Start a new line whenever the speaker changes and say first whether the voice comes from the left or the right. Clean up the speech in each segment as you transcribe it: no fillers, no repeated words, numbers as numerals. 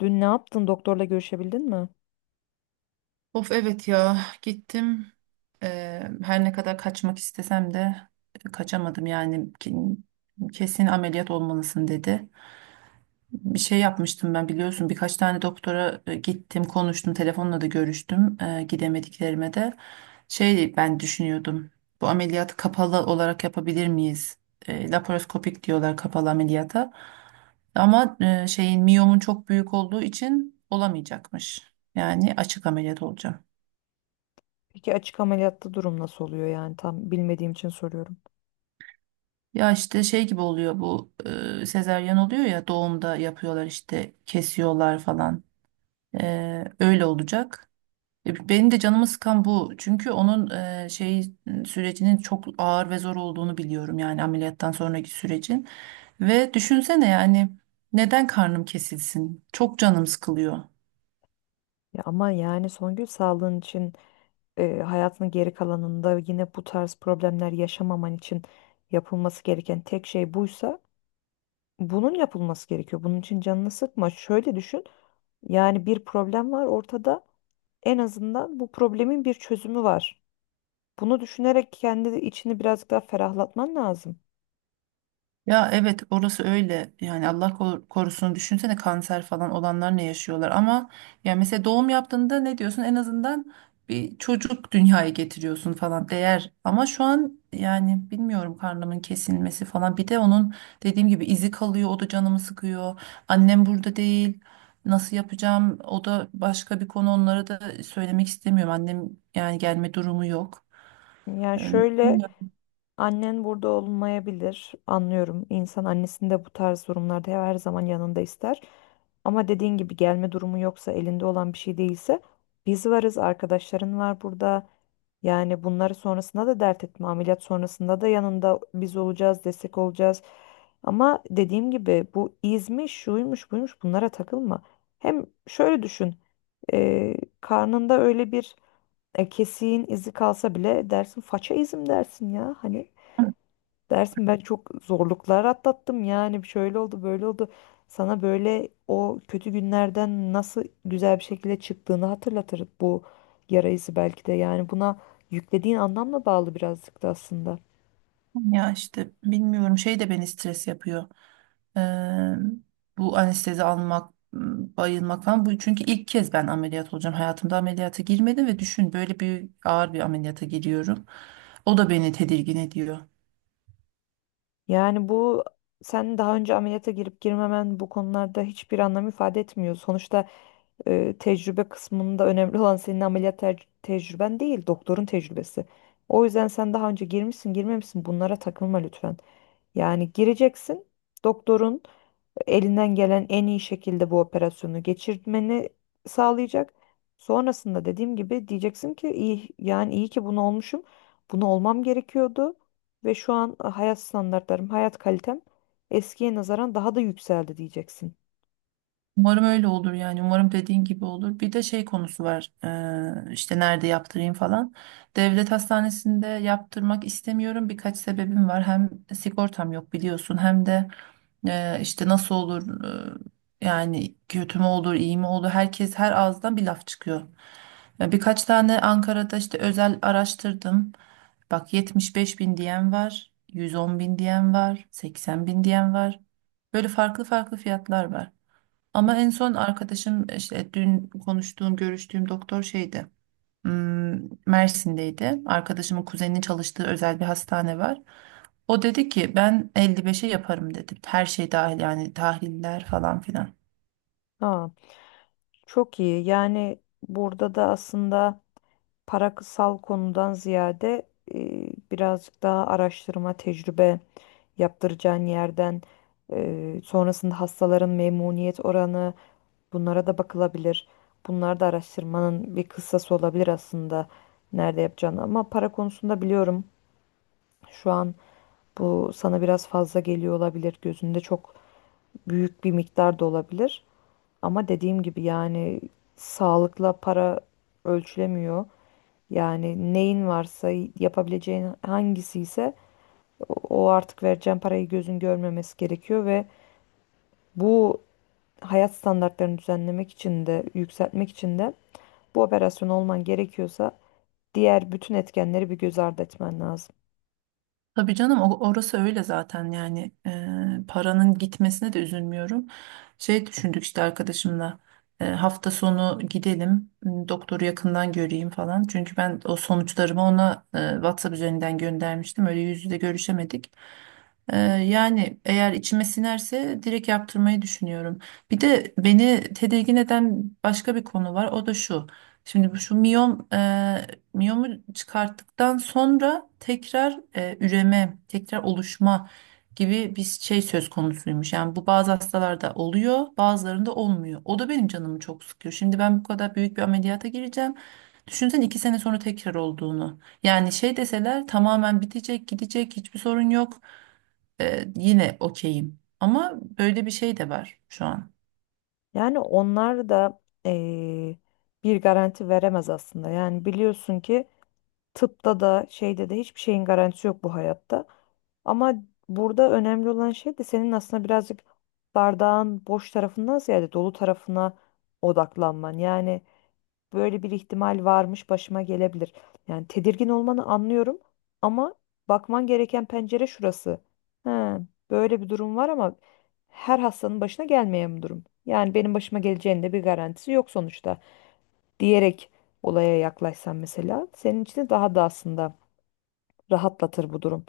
left: Dün ne yaptın? Doktorla görüşebildin mi?
right: Of evet ya gittim. Her ne kadar kaçmak istesem de kaçamadım yani kesin ameliyat olmalısın dedi. Bir şey yapmıştım ben biliyorsun, birkaç tane doktora gittim, konuştum, telefonla da görüştüm gidemediklerime de. Şey, ben düşünüyordum, bu ameliyatı kapalı olarak yapabilir miyiz? Laparoskopik diyorlar kapalı ameliyata, ama e, şeyin miyomun çok büyük olduğu için olamayacakmış. Yani açık ameliyat olacağım.
left: Peki açık ameliyatta durum nasıl oluyor yani? Tam bilmediğim için soruyorum.
right: Ya işte şey gibi oluyor bu, sezaryen oluyor ya doğumda, yapıyorlar işte, kesiyorlar falan. Öyle olacak. Benim de canımı sıkan bu. Çünkü onun e, şey sürecinin çok ağır ve zor olduğunu biliyorum, yani ameliyattan sonraki sürecin. Ve düşünsene yani, neden karnım kesilsin? Çok canım sıkılıyor.
left: Ya ama yani Songül sağlığın için hayatının geri kalanında yine bu tarz problemler yaşamaman için yapılması gereken tek şey buysa bunun yapılması gerekiyor. Bunun için canını sıkma. Şöyle düşün. Yani bir problem var ortada. En azından bu problemin bir çözümü var. Bunu düşünerek kendi içini birazcık daha ferahlatman lazım.
right: Ya evet, orası öyle yani. Allah korusun, düşünsene kanser falan olanlar ne yaşıyorlar. Ama ya mesela doğum yaptığında ne diyorsun, en azından bir çocuk dünyaya getiriyorsun falan, değer. Ama şu an yani bilmiyorum, karnımın kesilmesi falan, bir de onun dediğim gibi izi kalıyor, o da canımı sıkıyor. Annem burada değil, nasıl yapacağım, o da başka bir konu. Onlara da söylemek istemiyorum, annem yani gelme durumu yok.
left: Yani
right: Ee,
left: şöyle.
right: Bilmiyorum.
left: Annen burada olmayabilir, anlıyorum. İnsan annesini de bu tarz durumlarda her zaman yanında ister. Ama dediğin gibi gelme durumu yoksa, elinde olan bir şey değilse biz varız, arkadaşların var burada. Yani bunları sonrasında da dert etme, ameliyat sonrasında da yanında biz olacağız, destek olacağız. Ama dediğim gibi bu izmiş, şuymuş, buymuş bunlara takılma. Hem şöyle düşün, e, karnında öyle bir kesiğin izi kalsa bile dersin faça izim dersin ya hani. Dersin ben çok zorluklar atlattım yani şöyle oldu böyle oldu. Sana böyle o kötü günlerden nasıl güzel bir şekilde çıktığını hatırlatır bu yara izi belki de. Yani buna yüklediğin anlamla bağlı birazcık da aslında.
right: Ya işte bilmiyorum, şey de beni stres yapıyor. Eee, Bu anestezi almak, bayılmak falan. Bu çünkü ilk kez ben ameliyat olacağım. Hayatımda ameliyata girmedim ve düşün, böyle bir ağır bir ameliyata giriyorum. O da beni tedirgin ediyor.
left: Yani bu, sen daha önce ameliyata girip girmemen bu konularda hiçbir anlam ifade etmiyor. Sonuçta tecrübe kısmında önemli olan senin ameliyat tecrüben değil, doktorun tecrübesi. O yüzden sen daha önce girmişsin, girmemişsin bunlara takılma lütfen. Yani gireceksin, doktorun elinden gelen en iyi şekilde bu operasyonu geçirmeni sağlayacak. Sonrasında dediğim gibi diyeceksin ki iyi yani iyi ki bunu olmuşum. Bunu olmam gerekiyordu ve şu an hayat standartlarım, hayat kalitem eskiye nazaran daha da yükseldi diyeceksin.
right: Umarım öyle olur yani. Umarım dediğin gibi olur. Bir de şey konusu var. İşte nerede yaptırayım falan. Devlet hastanesinde yaptırmak istemiyorum. Birkaç sebebim var. Hem sigortam yok biliyorsun. Hem de işte nasıl olur, yani kötü mü olur, iyi mi olur? Herkes her ağızdan bir laf çıkıyor. Birkaç tane Ankara'da işte özel araştırdım. Bak, 75 bin diyen var, 110 bin diyen var, 80 bin diyen var. Böyle farklı farklı fiyatlar var. Ama en
left: Hmm.
right: son arkadaşım işte, dün konuştuğum, görüştüğüm doktor şeydi, hmm, Mersin'deydi. Arkadaşımın kuzeninin çalıştığı özel bir hastane var. O dedi ki ben 55'e yaparım dedi. Her şey dahil, yani tahliller falan filan.
left: Ha. Çok iyi. Yani burada da aslında parasal konudan ziyade birazcık daha araştırma, tecrübe yaptıracağın yerden sonrasında hastaların memnuniyet oranı, bunlara da bakılabilir. Bunlar da araştırmanın bir kıssası olabilir aslında nerede yapacağını. Ama para konusunda biliyorum, şu an bu sana biraz fazla geliyor olabilir. Gözünde çok büyük bir miktar da olabilir. Ama dediğim gibi yani sağlıkla para ölçülemiyor. Yani neyin varsa, yapabileceğin hangisi ise o, artık vereceğin parayı gözün görmemesi gerekiyor ve bu hayat standartlarını düzenlemek için de yükseltmek için de bu operasyon olman gerekiyorsa diğer bütün etkenleri bir göz ardı etmen lazım.
right: Tabii canım, orası öyle zaten yani. Paranın gitmesine de üzülmüyorum. Şey düşündük işte arkadaşımla, hafta sonu gidelim, doktoru yakından göreyim falan. Çünkü ben o sonuçlarımı ona WhatsApp üzerinden göndermiştim, öyle yüz yüze görüşemedik. Yani eğer içime sinerse direkt yaptırmayı düşünüyorum. Bir de beni tedirgin eden başka bir konu var, o da şu. Şimdi şu miyomu çıkarttıktan sonra tekrar üreme, tekrar oluşma gibi bir şey söz konusuymuş. Yani bu bazı hastalarda oluyor, bazılarında olmuyor. O da benim canımı çok sıkıyor. Şimdi ben bu kadar büyük bir ameliyata gireceğim. Düşünsen 2 sene sonra tekrar olduğunu. Yani şey deseler, tamamen bitecek, gidecek, hiçbir sorun yok. Yine okeyim. Ama böyle bir şey de var şu an.
left: Yani onlar da bir garanti veremez aslında. Yani biliyorsun ki tıpta da şeyde de hiçbir şeyin garantisi yok bu hayatta. Ama burada önemli olan şey de senin aslında birazcık bardağın boş tarafından ziyade dolu tarafına odaklanman. Yani böyle bir ihtimal varmış, başıma gelebilir. Yani tedirgin olmanı anlıyorum ama bakman gereken pencere şurası. Ha, böyle bir durum var ama her hastanın başına gelmeyen bir durum. Yani benim başıma geleceğinin de bir garantisi yok sonuçta diyerek olaya yaklaşsan mesela senin için de daha da aslında rahatlatır bu durum.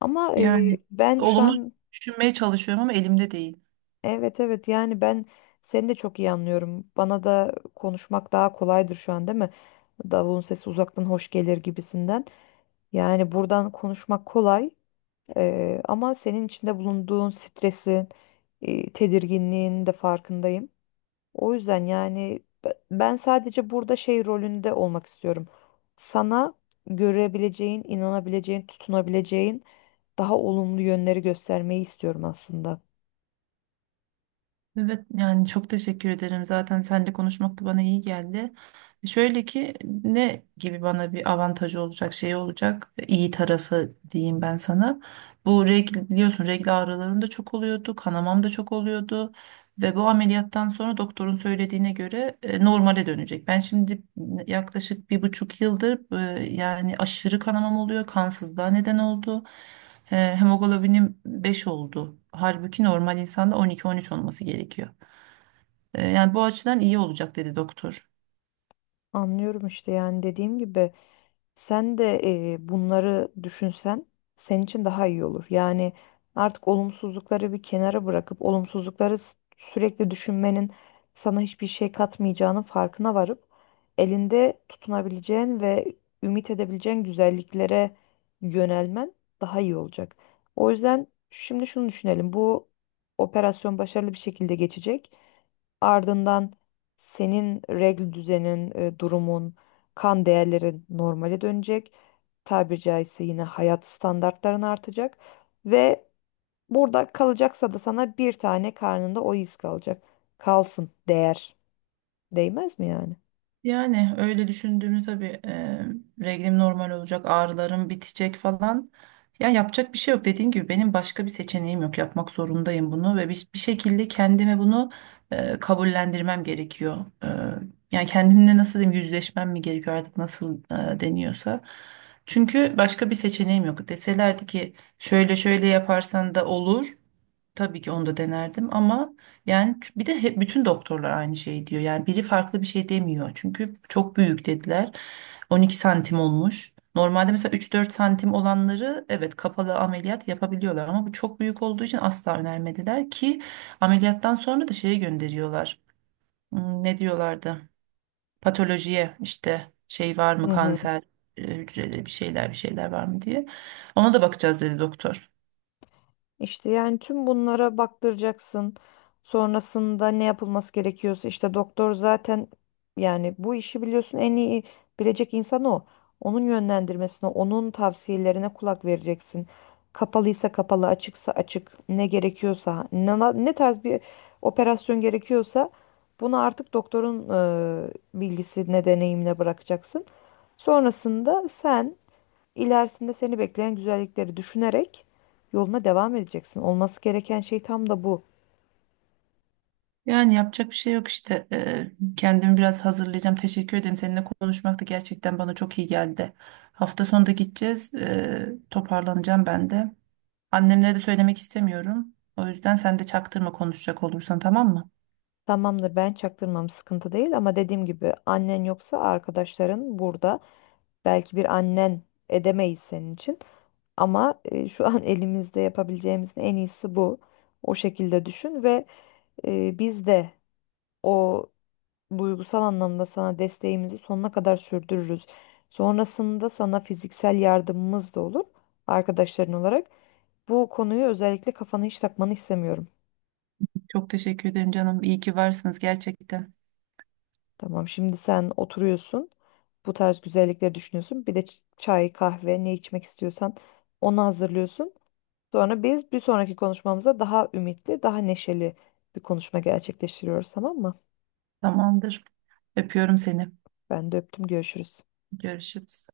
left: Ama
right: Yani
left: ben şu
right: olumlu
left: an
right: düşünmeye çalışıyorum ama elimde değil.
left: evet evet yani ben seni de çok iyi anlıyorum. Bana da konuşmak daha kolaydır şu an değil mi? Davulun sesi uzaktan hoş gelir gibisinden. Yani buradan konuşmak kolay ama senin içinde bulunduğun stresin, tedirginliğin de farkındayım. O yüzden yani ben sadece burada şey rolünde olmak istiyorum. Sana görebileceğin, inanabileceğin, tutunabileceğin daha olumlu yönleri göstermeyi istiyorum aslında.
right: Evet yani, çok teşekkür ederim. Zaten seninle konuşmak da bana iyi geldi. Şöyle ki, ne gibi bana bir avantajı olacak, şey olacak, iyi tarafı diyeyim ben sana. Bu regl biliyorsun, regl ağrılarım da çok oluyordu, kanamam da çok oluyordu. Ve bu ameliyattan sonra doktorun söylediğine göre normale dönecek. Ben şimdi yaklaşık 1,5 yıldır yani aşırı kanamam oluyor. Kansızlığa neden oldu. Hemoglobinim 5 oldu. Halbuki normal insanda 12-13 olması gerekiyor. Yani bu açıdan iyi olacak dedi doktor.
left: Anlıyorum işte yani dediğim gibi. Sen de bunları düşünsen senin için daha iyi olur. Yani artık olumsuzlukları bir kenara bırakıp olumsuzlukları sürekli düşünmenin sana hiçbir şey katmayacağının farkına varıp elinde tutunabileceğin ve ümit edebileceğin güzelliklere yönelmen daha iyi olacak. O yüzden şimdi şunu düşünelim. Bu operasyon başarılı bir şekilde geçecek. Ardından senin regl düzenin, durumun, kan değerlerin normale dönecek. Tabiri caizse yine hayat standartların artacak ve burada kalacaksa da sana bir tane karnında o iz kalacak. Kalsın değer. Değmez mi yani?
right: Yani öyle düşündüğümü tabii, reglim normal olacak, ağrılarım bitecek falan. Ya yapacak bir şey yok, dediğim gibi benim başka bir seçeneğim yok. Yapmak zorundayım bunu ve bir şekilde kendime bunu kabullendirmem gerekiyor. Yani kendimle nasıl diyeyim, yüzleşmem mi gerekiyor artık, nasıl deniyorsa. Çünkü başka bir seçeneğim yok. Deselerdi ki şöyle şöyle yaparsan da olur, tabii ki onu da denerdim. Ama yani bir de hep bütün doktorlar aynı şey diyor. Yani biri farklı bir şey demiyor. Çünkü çok büyük dediler. 12 santim olmuş. Normalde mesela 3-4 santim olanları evet, kapalı ameliyat yapabiliyorlar, ama bu çok büyük olduğu için asla önermediler ki. Ameliyattan sonra da şeye gönderiyorlar. Ne diyorlardı? Patolojiye işte, şey var mı
left: Hı hı.
right: kanser hücreleri, bir şeyler bir şeyler var mı diye. Ona da bakacağız dedi doktor.
left: İşte yani tüm bunlara baktıracaksın. Sonrasında ne yapılması gerekiyorsa işte doktor zaten, yani bu işi biliyorsun, en iyi bilecek insan o. Onun yönlendirmesine, onun tavsiyelerine kulak vereceksin. Kapalıysa kapalı, açıksa açık, ne gerekiyorsa, ne, ne tarz bir operasyon gerekiyorsa bunu artık doktorun bilgisine, deneyimine bırakacaksın. Sonrasında sen İlerisinde seni bekleyen güzellikleri düşünerek yoluna devam edeceksin. Olması gereken şey tam da bu.
right: Yani yapacak bir şey yok işte. Kendimi biraz hazırlayacağım. Teşekkür ederim. Seninle konuşmak da gerçekten bana çok iyi geldi. Hafta sonunda gideceğiz. Toparlanacağım ben de. Annemlere de söylemek istemiyorum. O yüzden sen de çaktırma konuşacak olursan, tamam mı?
left: Tamamdır, ben çaktırmam, sıkıntı değil ama dediğim gibi annen yoksa arkadaşların burada. Belki bir annen edemeyiz senin için ama şu an elimizde yapabileceğimizin en iyisi bu. O şekilde düşün ve biz de o duygusal anlamda sana desteğimizi sonuna kadar sürdürürüz. Sonrasında sana fiziksel yardımımız da olur arkadaşların olarak. Bu konuyu özellikle kafana hiç takmanı istemiyorum.
right: Çok teşekkür ederim canım. İyi ki varsınız gerçekten.
left: Tamam, şimdi sen oturuyorsun. Bu tarz güzellikleri düşünüyorsun. Bir de çay, kahve ne içmek istiyorsan onu hazırlıyorsun. Sonra biz bir sonraki konuşmamıza daha ümitli, daha neşeli bir konuşma gerçekleştiriyoruz, tamam mı?
right: Tamamdır. Öpüyorum seni.
left: Ben de öptüm, görüşürüz.
right: Görüşürüz.